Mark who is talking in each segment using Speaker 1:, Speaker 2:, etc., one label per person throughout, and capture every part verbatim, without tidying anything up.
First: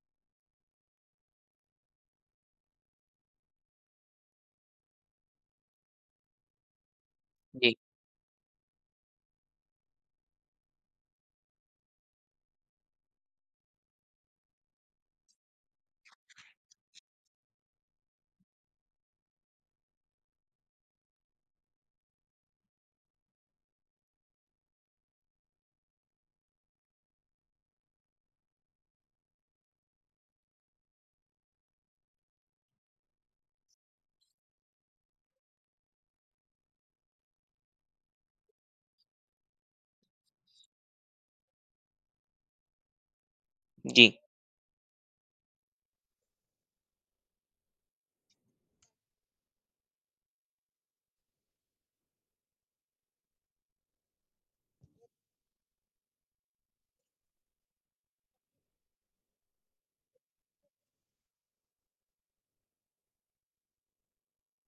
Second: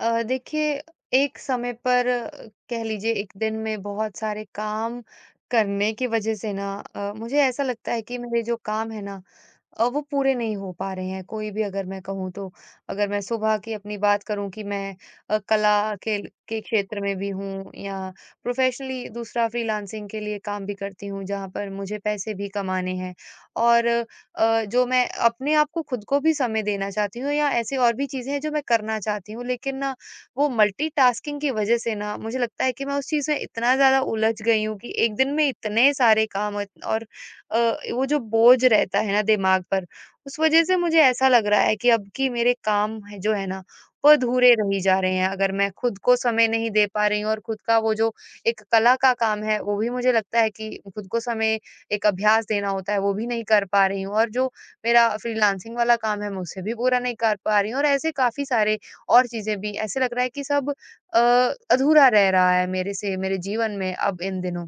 Speaker 1: अ, देखिए, एक समय पर अ, कह लीजिए एक दिन में बहुत सारे काम करने की वजह से ना अ, मुझे ऐसा
Speaker 2: जी,
Speaker 1: लगता है कि मेरे जो काम है ना अ, वो पूरे नहीं हो पा रहे हैं, कोई भी अगर मैं कहूँ तो। अगर मैं सुबह की अपनी बात करूँ कि मैं अ, कला के के क्षेत्र में भी हूँ या प्रोफेशनली दूसरा फ्रीलांसिंग के लिए काम भी करती हूँ जहाँ पर मुझे पैसे भी कमाने हैं, और अ, जो मैं अपने आप को खुद को भी समय देना चाहती हूँ या ऐसी और भी चीज़ें हैं जो मैं करना चाहती हूँ, लेकिन ना वो मल्टीटास्किंग की वजह से ना मुझे लगता है कि मैं उस चीज़ में इतना ज़्यादा उलझ गई हूँ कि एक दिन में इतने सारे काम और और, अ, वो जो बोझ रहता है ना दिमाग पर, उस वजह से मुझे ऐसा लग रहा है कि अब कि मेरे काम है जो है ना
Speaker 2: जी,
Speaker 1: वो अधूरे रही जा रहे हैं। अगर मैं खुद को समय नहीं दे पा रही हूँ और खुद का वो जो एक कला का काम है वो भी मुझे लगता है कि खुद को समय एक अभ्यास देना होता है वो भी नहीं कर पा रही हूँ, और जो मेरा फ्रीलांसिंग वाला काम है मैं उसे भी पूरा नहीं कर पा रही हूँ, और ऐसे काफ़ी सारे और चीज़ें भी ऐसे लग रहा है कि सब अ, अधूरा रह रहा है मेरे से मेरे जीवन में अब इन दिनों।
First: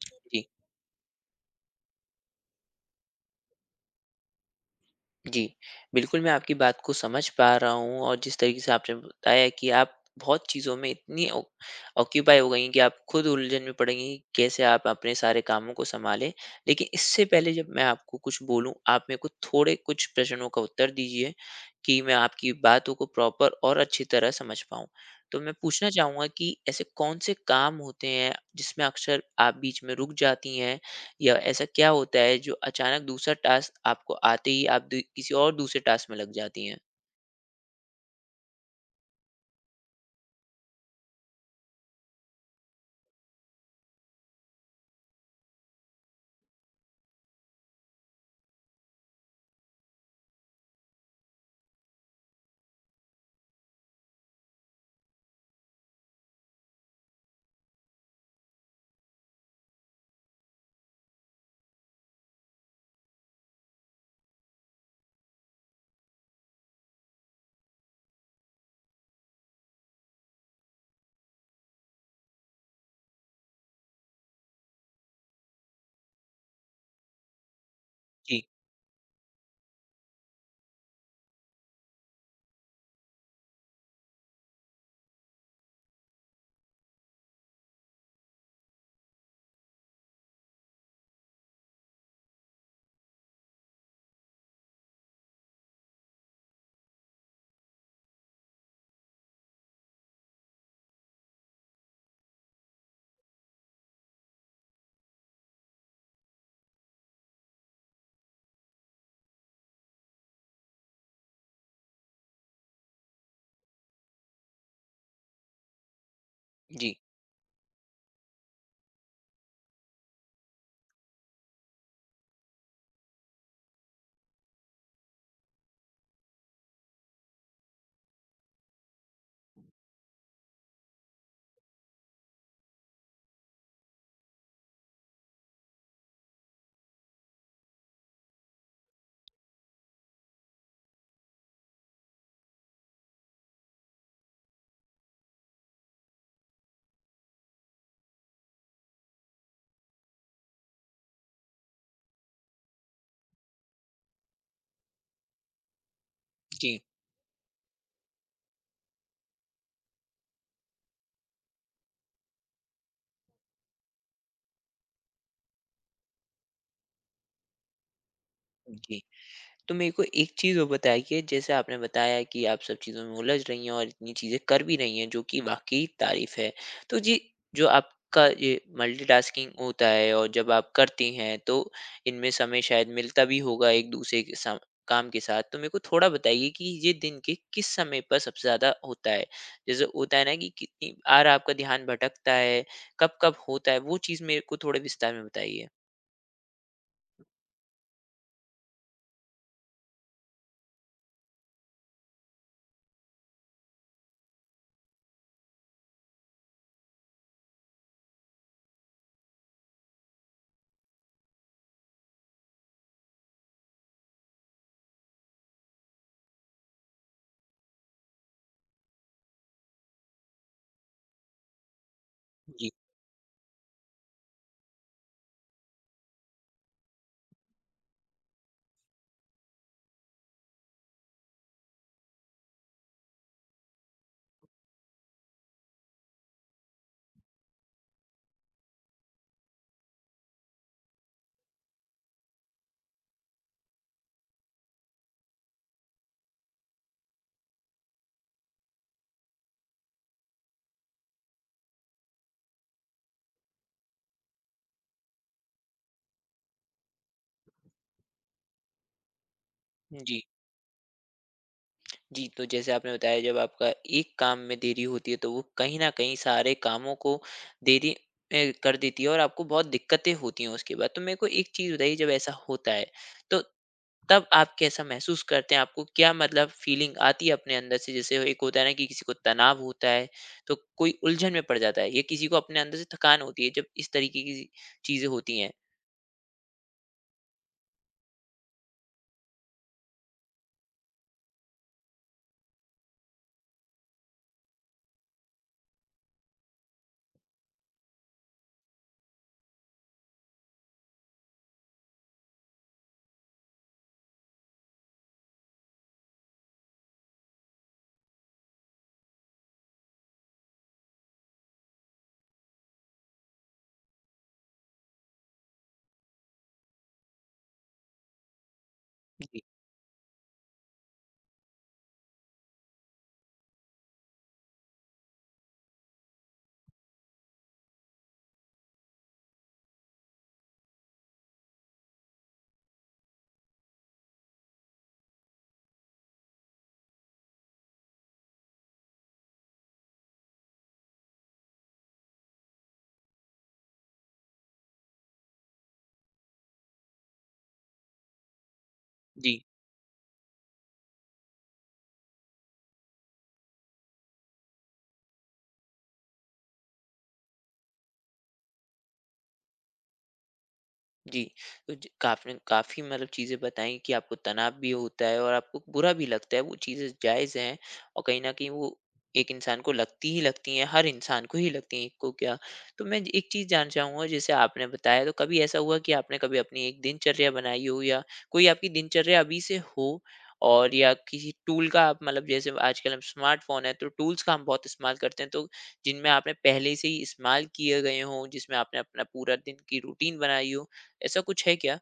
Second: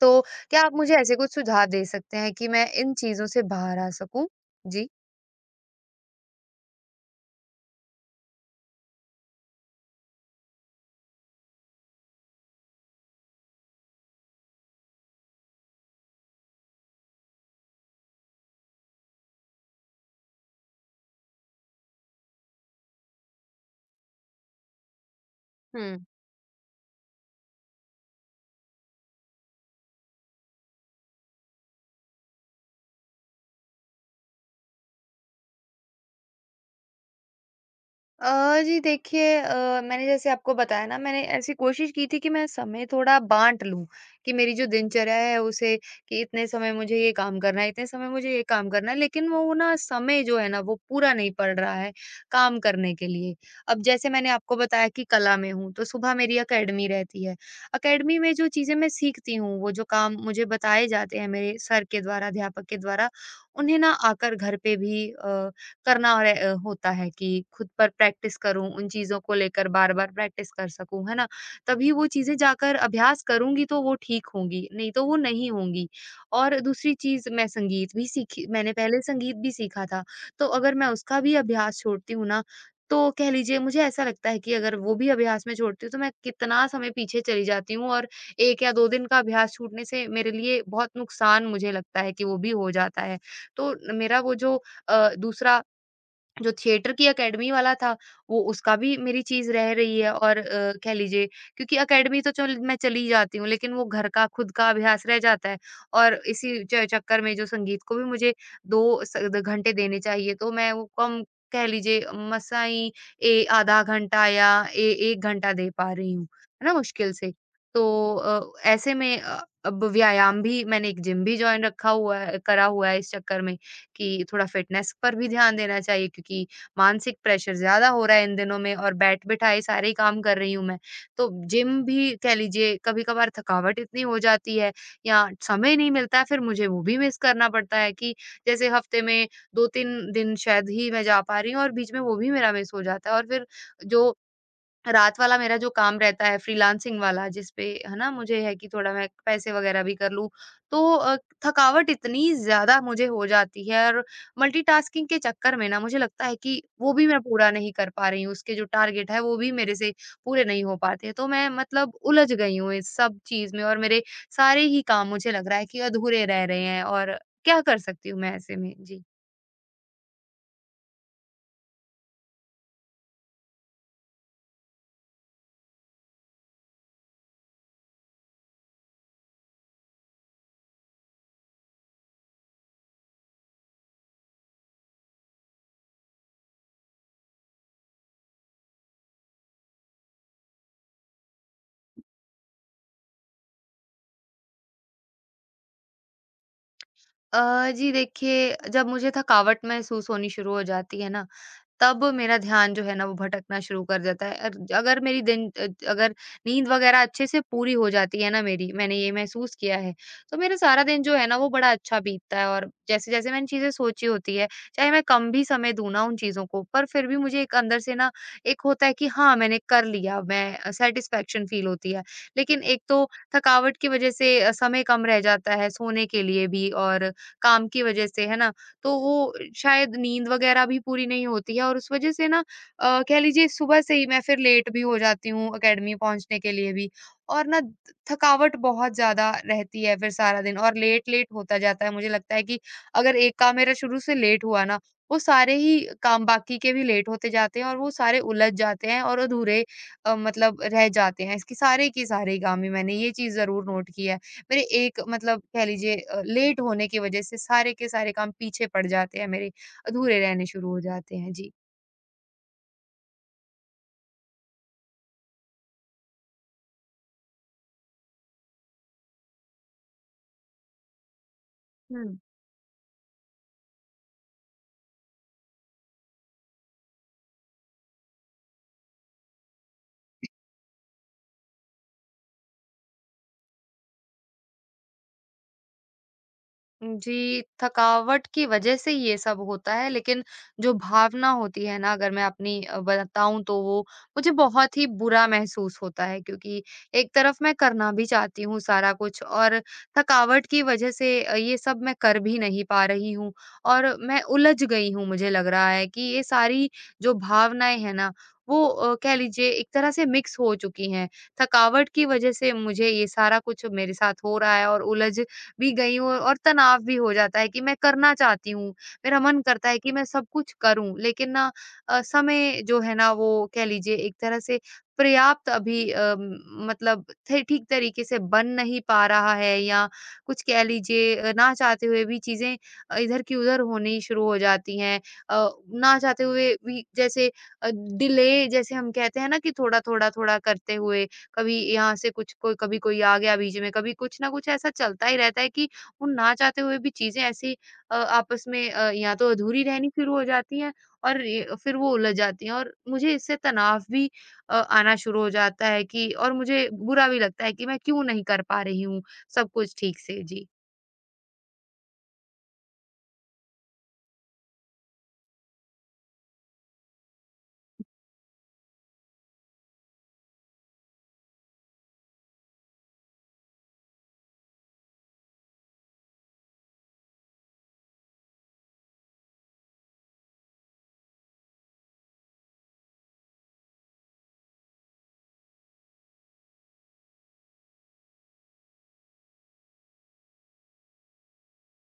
Speaker 1: तो
Speaker 2: जी,
Speaker 1: क्या आप मुझे ऐसे कुछ सुझाव दे सकते हैं कि मैं इन चीज़ों से बाहर आ सकूँ? जी।
Speaker 2: जी। बिल्कुल, मैं आपकी बात को समझ पा रहा हूँ और जिस तरीके से आपने बताया कि आप बहुत चीज़ों में इतनी ऑ ऑक्यूपाई हो गई हैं कि आप खुद उलझन में पड़ गई हैं, कि कैसे आप अपने सारे कामों को सँभालें। लेकिन इससे पहले जब मैं आपको कुछ बोलूँ, आप मेरे को थोड़े कुछ प्रश्नों का उत्तर दीजिए कि मैं आपकी बातों को प्रॉपर और अच्छी तरह समझ पाऊँ। तो मैं पूछना
Speaker 1: हम्म।
Speaker 2: चाहूँगा कि ऐसे कौन से काम होते हैं, जिसमें अक्सर आप बीच में रुक जाती हैं या ऐसा क्या होता है जो अचानक दूसरा टास्क आपको आते ही आप दू- किसी और दूसरे टास्क में लग जाती हैं।
Speaker 1: अ, जी देखिए, अ, मैंने जैसे आपको बताया ना मैंने ऐसी कोशिश की थी कि मैं समय थोड़ा बाँट लूँ, कि मेरी जो दिनचर्या है उसे कि इतने समय मुझे ये काम करना है, इतने समय मुझे ये काम करना है, लेकिन वो ना समय जो है ना वो पूरा नहीं पड़ रहा है काम करने के लिए। अब जैसे मैंने आपको बताया कि कला में हूँ, तो सुबह मेरी अकेडमी रहती है। अकेडमी में जो चीज़ें मैं सीखती हूँ, वो जो काम मुझे बताए जाते हैं मेरे सर के द्वारा, अध्यापक के द्वारा, उन्हें ना आकर घर पे भी अ, करना हो रह अ, होता है कि खुद पर प्रैक्टिस करूँ, उन चीज़ों को लेकर बार-बार प्रैक्टिस कर सकूँ, है ना? तभी वो चीज़ें जाकर अभ्यास करूँगी तो वो ठीक होंगी, नहीं तो वो नहीं होंगी। और दूसरी चीज़, मैं संगीत भी
Speaker 2: जी,
Speaker 1: सीखी, मैंने पहले संगीत भी सीखा था, तो अगर मैं उसका भी अभ्यास छोड़ती हूँ ना, तो कह लीजिए मुझे ऐसा लगता है कि अगर वो भी अभ्यास मैं छोड़ती हूँ, तो मैं कितना समय पीछे चली जाती हूँ, और एक या दो दिन का अभ्यास छूटने से मेरे लिए बहुत नुकसान मुझे लगता है कि वो भी हो जाता है। तो मेरा वो जो अ, दूसरा जो थिएटर की अकेडमी वाला था, वो उसका भी मेरी चीज़ रह रही है, और अ, कह लीजिए क्योंकि अकेडमी तो चल मैं चली जाती हूँ, लेकिन वो घर का खुद का अभ्यास रह जाता है, और इसी च चक्कर में जो संगीत को भी मुझे दो स द घंटे देने चाहिए, तो मैं वो कम, कह लीजिए मसाई ए आधा घंटा या ए एक घंटा दे पा रही हूँ, है ना?
Speaker 2: जी,
Speaker 1: मुश्किल से। तो अ, ऐसे में अ, अब व्यायाम भी, मैंने एक जिम भी जॉइन रखा हुआ है करा हुआ है इस चक्कर में कि थोड़ा फिटनेस पर भी ध्यान देना चाहिए, क्योंकि मानसिक प्रेशर ज़्यादा हो रहा है इन दिनों में और बैठ-बिठाए सारे ही काम कर रही हूँ मैं। तो जिम भी कह लीजिए कभी-कभार थकावट इतनी हो जाती है या समय नहीं मिलता है फिर मुझे वो भी मिस करना पड़ता है कि जैसे हफ्ते में दो तीन दिन शायद ही मैं जा पा रही हूँ, और बीच में वो भी मेरा मिस हो जाता है, और फिर जो रात वाला मेरा जो काम रहता है फ्रीलांसिंग वाला जिस पे है ना मुझे है कि थोड़ा मैं पैसे वगैरह भी कर लूं, तो अ, थकावट इतनी ज्यादा मुझे हो जाती है, और मल्टीटास्किंग के चक्कर में ना मुझे लगता है कि
Speaker 2: जी,
Speaker 1: वो भी मैं पूरा नहीं कर पा रही हूँ, उसके जो टारगेट है वो भी मेरे से पूरे नहीं हो पाते, तो मैं मतलब उलझ गई हूँ इस सब चीज में, और मेरे सारे ही काम मुझे लग रहा है कि अधूरे रह रहे हैं, और क्या कर सकती हूँ मैं ऐसे में,
Speaker 2: जी।
Speaker 1: जी।
Speaker 2: तो मेरे को एक चीज़ और बताइए, जैसे आपने बताया कि आप सब चीज़ों में उलझ रही हैं और इतनी चीज़ें कर भी रही हैं जो कि वाकई तारीफ़ है। तो जी, जो आपका ये मल्टीटास्किंग होता है और जब आप करती हैं तो इनमें समय शायद मिलता भी होगा एक-दूसरे के सा काम के साथ। तो मेरे को थोड़ा बताइए कि ये दिन के किस समय पर सबसे ज़्यादा होता है? जैसे होता है ना कि कितनी बार आपका ध्यान भटकता है, कब-कब होता है? वो चीज़ मेरे को थोड़े विस्तार में बताइए।
Speaker 1: अ जी देखिए, जब मुझे थकावट महसूस होनी शुरू हो जाती है ना तब मेरा ध्यान जो है ना वो भटकना शुरू कर जाता है। अर अगर मेरी दिन अ, अगर नींद वग़ैरह अच्छे से पूरी हो जाती है ना मेरी, मैंने ये महसूस किया है, तो मेरा सारा दिन जो है ना वो बड़ा अच्छा बीतता है, और जैसे-जैसे मैंने चीज़ें सोची होती है, चाहे मैं कम भी समय दूँ ना उन चीज़ों को, पर फिर भी मुझे एक अंदर से ना एक होता है कि हाँ, मैंने कर लिया, मैं अ, सैटिस्फैक्शन फ़ील होती है। लेकिन
Speaker 2: जी।
Speaker 1: एक तो थकावट की वज़ह से अ, समय कम रह जाता है सोने के लिए भी और काम की वज़ह से, है ना? तो वो शायद नींद वगैरह भी पूरी नहीं होती है, और उस वजह से ना अ, कह लीजिए सुबह से ही मैं फिर लेट भी हो जाती हूँ एकेडमी पहुंचने के लिए भी, और ना थकावट बहुत ज्यादा रहती है फिर सारा दिन, और लेट लेट होता जाता है, मुझे लगता है कि अगर एक काम मेरा शुरू से लेट हुआ ना वो सारे ही काम बाकी के भी लेट होते जाते हैं, और वो सारे उलझ जाते हैं और अधूरे अ, मतलब रह जाते हैं, इसकी सारे की सारे काम ही मैंने ये चीज जरूर नोट की है, मेरे एक मतलब कह लीजिए अ, लेट होने की वजह से सारे के सारे काम पीछे पड़ जाते हैं मेरे,
Speaker 2: जी।
Speaker 1: अधूरे रहने शुरू हो जाते हैं। जी।
Speaker 2: जी, तो जैसे आपने बताया जब आपका एक काम में देरी होती है तो वो कहीं न कहीं सारे कामों को देरी ए, कर देती है और आपको बहुत दिक्कतें होती हैं उसके बाद। तो मेरे को एक चीज़ बताइए, जब
Speaker 1: हुँ।
Speaker 2: ऐसा होता है, तो तब आप कैसा महसूस करते हैं? आपको क्या मतलब फ़ीलिंग आती है अपने अंदर से? जैसे एक होता है ना कि किसी को तनाव होता है, तो कोई उलझन में पड़ जाता है या किसी को अपने अंदर से थकान होती है, जब इस तरीके की चीज़ें होती हैं?
Speaker 1: जी, थकावट की वजह से ये सब होता है, लेकिन जो भावना होती है ना अगर मैं अपनी अ, बताऊँ तो वो मुझे बहुत ही बुरा महसूस होता है, क्योंकि एक तरफ मैं करना भी चाहती हूँ सारा कुछ, और थकावट की वजह से अ, ये सब मैं कर भी नहीं पा रही हूँ, और मैं उलझ गई हूँ, मुझे लग रहा है कि ये सारी जो भावनाएँ हैं ना वो अ, कह लीजिए एक तरह से मिक्स हो चुकी हैं। थकावट की वजह से मुझे ये सारा कुछ मेरे साथ हो रहा है, और उलझ भी गई हूँ, और तनाव भी हो जाता है कि मैं करना चाहती हूँ। मेरा मन
Speaker 2: जी,
Speaker 1: करता है कि मैं सब कुछ करूँ लेकिन ना अ, समय जो है ना वो कह लीजिए एक तरह से पर्याप्त अभी अ, मतलब थे ठीक तरीके से बन नहीं पा रहा है, या कुछ कह लीजिए अ, ना चाहते हुए भी चीज़ें अ, इधर की उधर होनी शुरू हो जाती हैं। अ, ना चाहते हुए भी जैसे अ, डिले, जैसे हम कहते हैं ना कि थोड़ा-थोड़ा, थोड़ा थोड़ा करते हुए कभी यहाँ से कुछ कोई कभी कोई आ गया बीच में, कभी कुछ ना कुछ ऐसा चलता ही रहता है, कि वो ना चाहते हुए भी चीज़ें ऐसे अ, आपस में अ, या तो
Speaker 2: जी।
Speaker 1: अधूरी रहनी शुरू हो जाती हैं, और ये फिर वो उलझ जाती हैं, और मुझे इससे तनाव भी अ, आना शुरू हो जाता है कि, और मुझे बुरा भी लगता है कि मैं क्यों नहीं कर पा रही हूँ सब कुछ ठीक से। जी।
Speaker 2: जी, तो ज काफ़ी काफ़ी मतलब चीज़ें बताई कि आपको तनाव भी होता है और आपको बुरा भी लगता है, वो चीज़ें जायज़ हैं और कहीं न कहीं वो एक इंसान को लगती ही लगती हैं, हर इंसान को ही लगती हैं, एक को क्या। तो मैं एक चीज़ जानना चाहूँगा, जैसे आपने बताया तो कभी ऐसा हुआ कि आपने कभी अपनी एक दिनचर्या बनाई हो या कोई आपकी दिनचर्या अभी से हो और या किसी टूल का आप मतलब जैसे आजकल हम स्मार्टफ़ोन है, तो टूल्स का हम बहुत इस्तेमाल करते हैं, तो जिनमें आपने पहले से ही इस्तेमाल किए गए हों, जिसमें आपने अपना पूरा दिन की रूटीन बनाई हो? ऐसा कुछ है क्या?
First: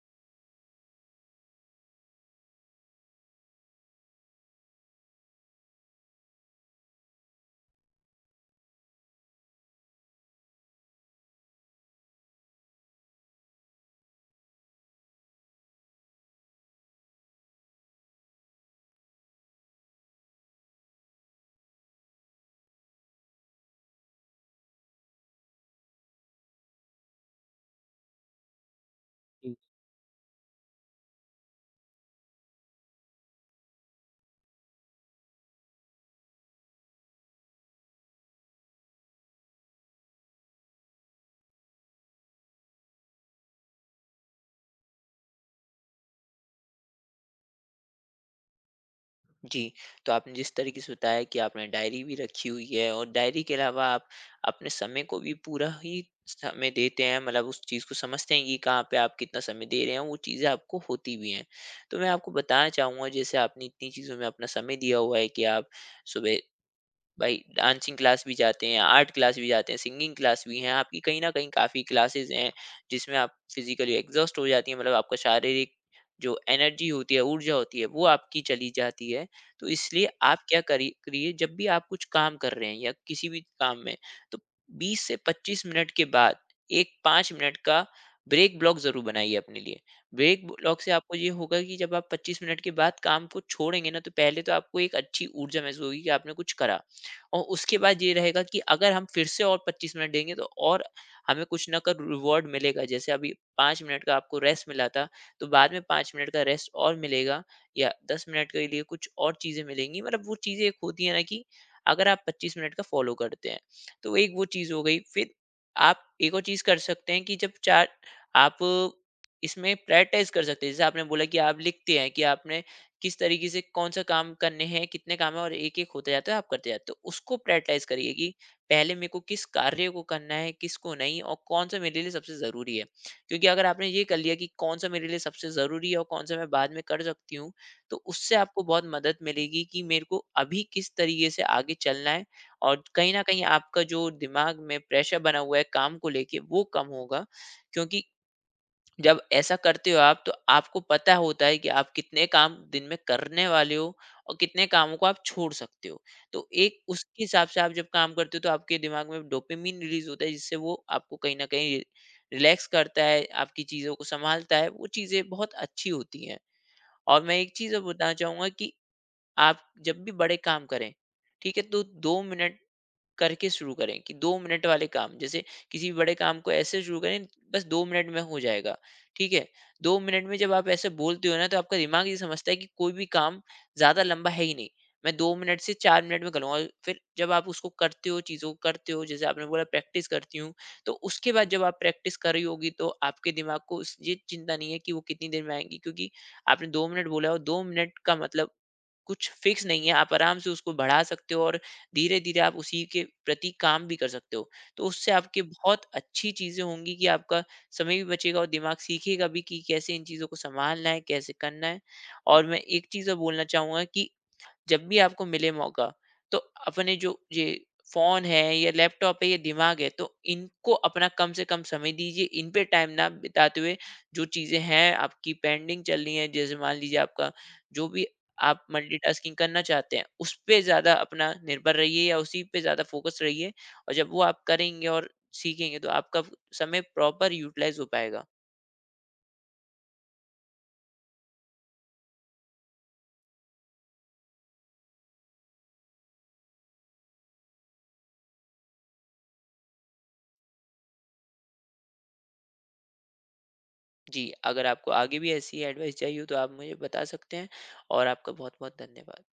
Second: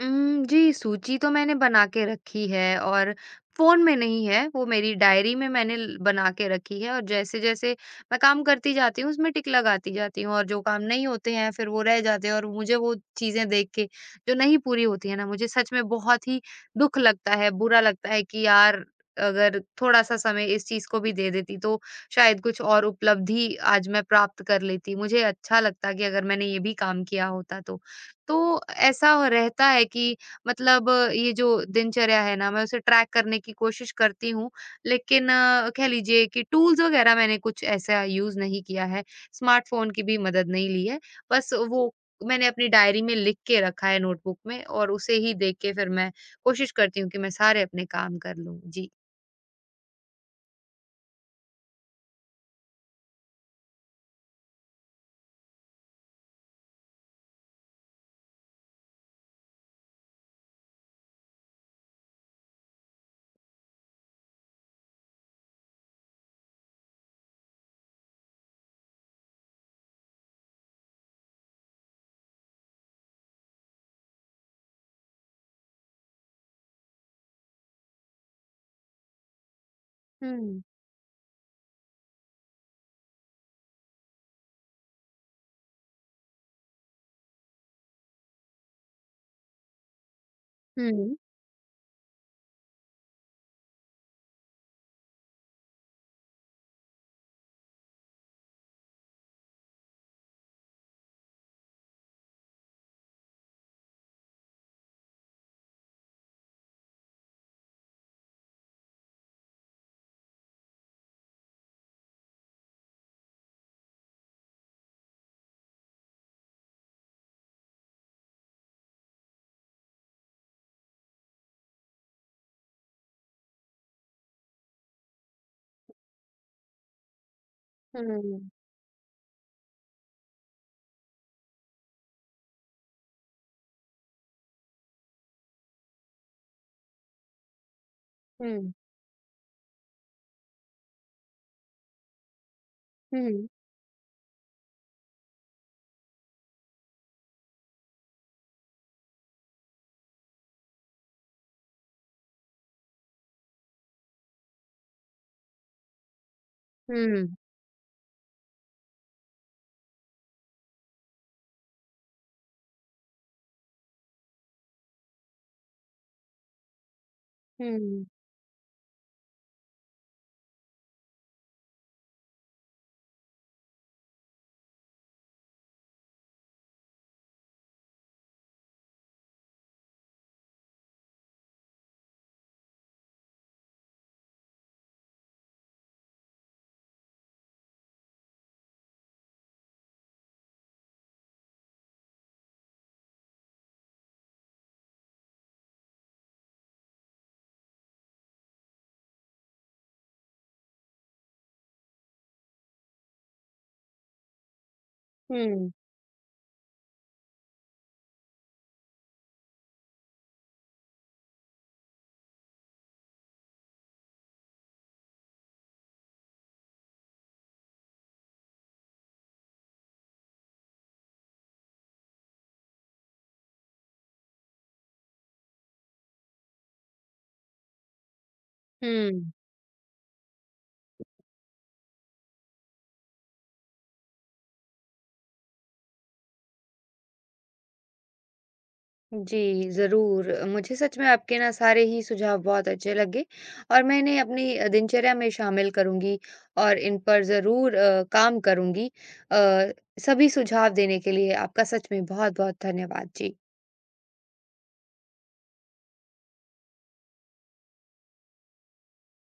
Speaker 1: उम, जी, सूची तो मैंने बना के रखी है, और फ़ोन में नहीं है, वो मेरी डायरी में मैंने ल बना के रखी है, और जैसे-जैसे मैं काम करती जाती हूँ, उसमें टिक लगाती जाती हूँ, और जो काम नहीं होते हैं, फिर वो रह जाते हैं, और मुझे वो चीज़ें देख के, जो नहीं पूरी होती हैं ना, मुझे सच में बहुत ही दुःख लगता है, बुरा लगता है कि यार, अगर थोड़ा-सा समय इस चीज़ को भी दे देती, तो शायद कुछ और उपलब्धि आज मैं प्राप्त कर लेती। मुझे अच्छा लगता कि अगर मैंने ये भी काम किया होता तो। तो ऐसा हो
Speaker 2: जी।
Speaker 1: रहता है कि मतलब अ, ये जो दिनचर्या है ना, मैं उसे ट्रैक करने की कोशिश करती हूँ, लेकिन अ, कह लीजिए कि टूल्स वगैरह मैंने कुछ ऐसा यूज़ नहीं किया है, स्मार्टफ़ोन की भी मदद नहीं ली है। बस वो मैंने अपनी डायरी में लिख के रखा है नोटबुक में, और उसे ही देख के फिर मैं कोशिश करती हूँ कि मैं सारे अपने काम कर लूँ। जी।
Speaker 2: जी, तो आपने जिस तरीके से बताया कि आपने डायरी भी रखी हुई है और डायरी के अलावा आप अपने समय को भी पूरा ही समय देते हैं, मतलब उस चीज़ को समझते हैं कि कहाँ पे आप कितना समय दे रहे हैं, वो चीज़ें आपको होती भी हैं। तो मैं आपको बताना चाहूँगा, जैसे आपने इतनी चीज़ों में अपना समय दिया हुआ है कि आप सुबह भाई डांसिंग क्लास भी जाते हैं, आर्ट क्लास भी जाते हैं, सिंगिंग क्लास भी हैं, आपकी कहीं न कहीं काफ़ी क्लासेज़ हैं, जिसमें आप फिज़िकली एग्ज़ॉस्ट हो जाती हैं, मतलब आपका शारीरिक जो एनर्जी होती है, ऊर्जा होती है, वो आपकी चली जाती है। तो इसलिए आप क्या
Speaker 1: हुँ,
Speaker 2: करी करिए, जब भी आप कुछ काम कर रहे हैं या किसी भी काम में, तो बीस से पच्चीस मिनट के बाद एक पाँच मिनट का ब्रेक ब्लॉक ज़रूर बनाइए अपने लिए। ब्रेक ब्लॉक से
Speaker 1: हुँ,
Speaker 2: आपको
Speaker 1: हुँ,
Speaker 2: ये होगा कि जब आप पच्चीस मिनट के बाद काम को छोड़ेंगे ना, तो पहले तो आपको एक अच्छी ऊर्जा महसूस होगी कि आपने कुछ करा। और उसके बाद ये रहेगा कि अगर हम फिर से और पच्चीस मिनट देंगे तो और हमें कुछ ना कुछ रिवॉर्ड मिलेगा। जैसे अभी पाँच मिनट का आपको रेस्ट मिला था, तो बाद में पाँच मिनट का रेस्ट और मिलेगा या दस मिनट के लिए कुछ और चीज़ें मिलेंगी। मतलब वो चीज़ें एक होती है ना कि अगर आप पच्चीस मिनट का फॉलो करते हैं, तो एक वो चीज़ हो गई। फिर आप एक और चीज़ कर सकते हैं कि जब चार आप इसमें प्रायोरिटाइज कर सकते हैं, जैसे आपने बोला कि आप लिखते हैं कि आपने किस तरीके से कौन सा काम करने हैं, कितने काम हैं और एक-एक होते जाता है, आप करते जाते हो। उसको प्रायोरिटाइज़ करिए कि
Speaker 1: हुँ,
Speaker 2: पहले मेरे को किस कार्य को करना है, किसको नहीं और कौन-सा मेरे लिए सबसे ज़रूरी है। क्योंकि अगर आपने ये कर लिया कि कौन-सा मेरे लिए सबसे ज़रूरी है और कौन-सा मैं बाद में कर सकती हूँ, तो उससे आपको
Speaker 1: हुँ,
Speaker 2: बहुत मदद मिलेगी कि मेरे को अभी किस तरीके से आगे चलना है और कहीं न कहीं
Speaker 1: हुँ,
Speaker 2: आपका जो दिमाग में प्रेशर बना हुआ है काम को लेके, वो कम होगा। क्योंकि जब ऐसा करते हो आप तो आपको पता होता है कि आप कितने काम दिन में करने वाले हो और कितने कामों को आप छोड़ सकते हो, तो एक उसके हिसाब से आप जब काम करते हो, तो आपके दिमाग में डोपामिन रिलीज होता है जिससे वो आपको कहीं ना कहीं रिलैक्स करता है, आपकी चीज़ों को संभालता है, वो चीज़ें बहुत अच्छी होती हैं। और मैं एक चीज़ और
Speaker 1: हुँ,
Speaker 2: बताना चाहूंगा कि आप जब भी बड़े काम करें, ठीक है, तो दो मिनट करके शुरू करें कि दो मिनट वाले काम। जैसे किसी भी बड़े काम को ऐसे शुरू करें बस दो मिनट में हो जाएगा, ठीक है? दो मिनट में जब आप ऐसे बोलते हो ना तो आपका दिमाग ये समझता है कि कोई भी काम ज़्यादा लंबा है ही नहीं। मैं दो मिनट से चार मिनट में करूँगा और फिर जब आप उसको करते हो, चीज़ों को करते हो, जैसे आपने बोला प्रैक्टिस करती हूँ, तो उसके बाद जब आप प्रैक्टिस कर रही होगी तो आपके दिमाग को उस ये चिंता नहीं है कि वो कितनी देर में आएँगी, क्योंकि आपने दो मिनट बोला और दो मिनट का मतलब कुछ फिक्स नहीं है, आप आराम से उसको बढ़ा सकते हो और धीरे-धीरे आप उसी के प्रति काम भी कर सकते हो। तो उससे आपके
Speaker 1: हुँ,
Speaker 2: बहुत अच्छी चीज़ें होंगी कि आपका समय भी बचेगा और दिमाग सीखेगा भी कि कैसे इन चीज़ों को सँभालना है, कैसे करना है। और मैं एक चीज़ और बोलना चाहूँगा कि जब भी आपको मिले मौका, तो अपने जो ये फ़ोन है या लैपटॉप है या दिमाग है तो इनको अपना कम से कम समय दीजिए। इन पे टाइम ना बिताते हुए जो चीज़ें हैं आपकी पेंडिंग चल रही हैं, जैसे मान लीजिए आपका जो भी आप
Speaker 1: हुँ।
Speaker 2: मल्टीटास्किंग करना चाहते हैं उस पे ज़्यादा अपना निर्भर रहिए या उसी पे ज़्यादा फ़ोकस रहिए और जब वो आप करेंगे और सीखेंगे तो आपका समय प्रॉपर यूटिलाइज़ हो पाएगा।
Speaker 1: जी, ज़रूर। मुझे सच में आपके ना सारे ही सुझाव बहुत अच्छे लगे, और मैं इन्हें अपनी अ, दिनचर्या में शामिल करूँगी, और इन पर ज़रूर अ, काम करूँगी। अ, सभी सुझाव देने के लिए आपका सच में बहुत-बहुत धन्यवाद। जी।
Speaker 2: जी, अगर आपको आगे भी ऐसी एडवाइस चाहिए हो तो आप मुझे बता सकते हैं और आपका बहुत-बहुत धन्यवाद।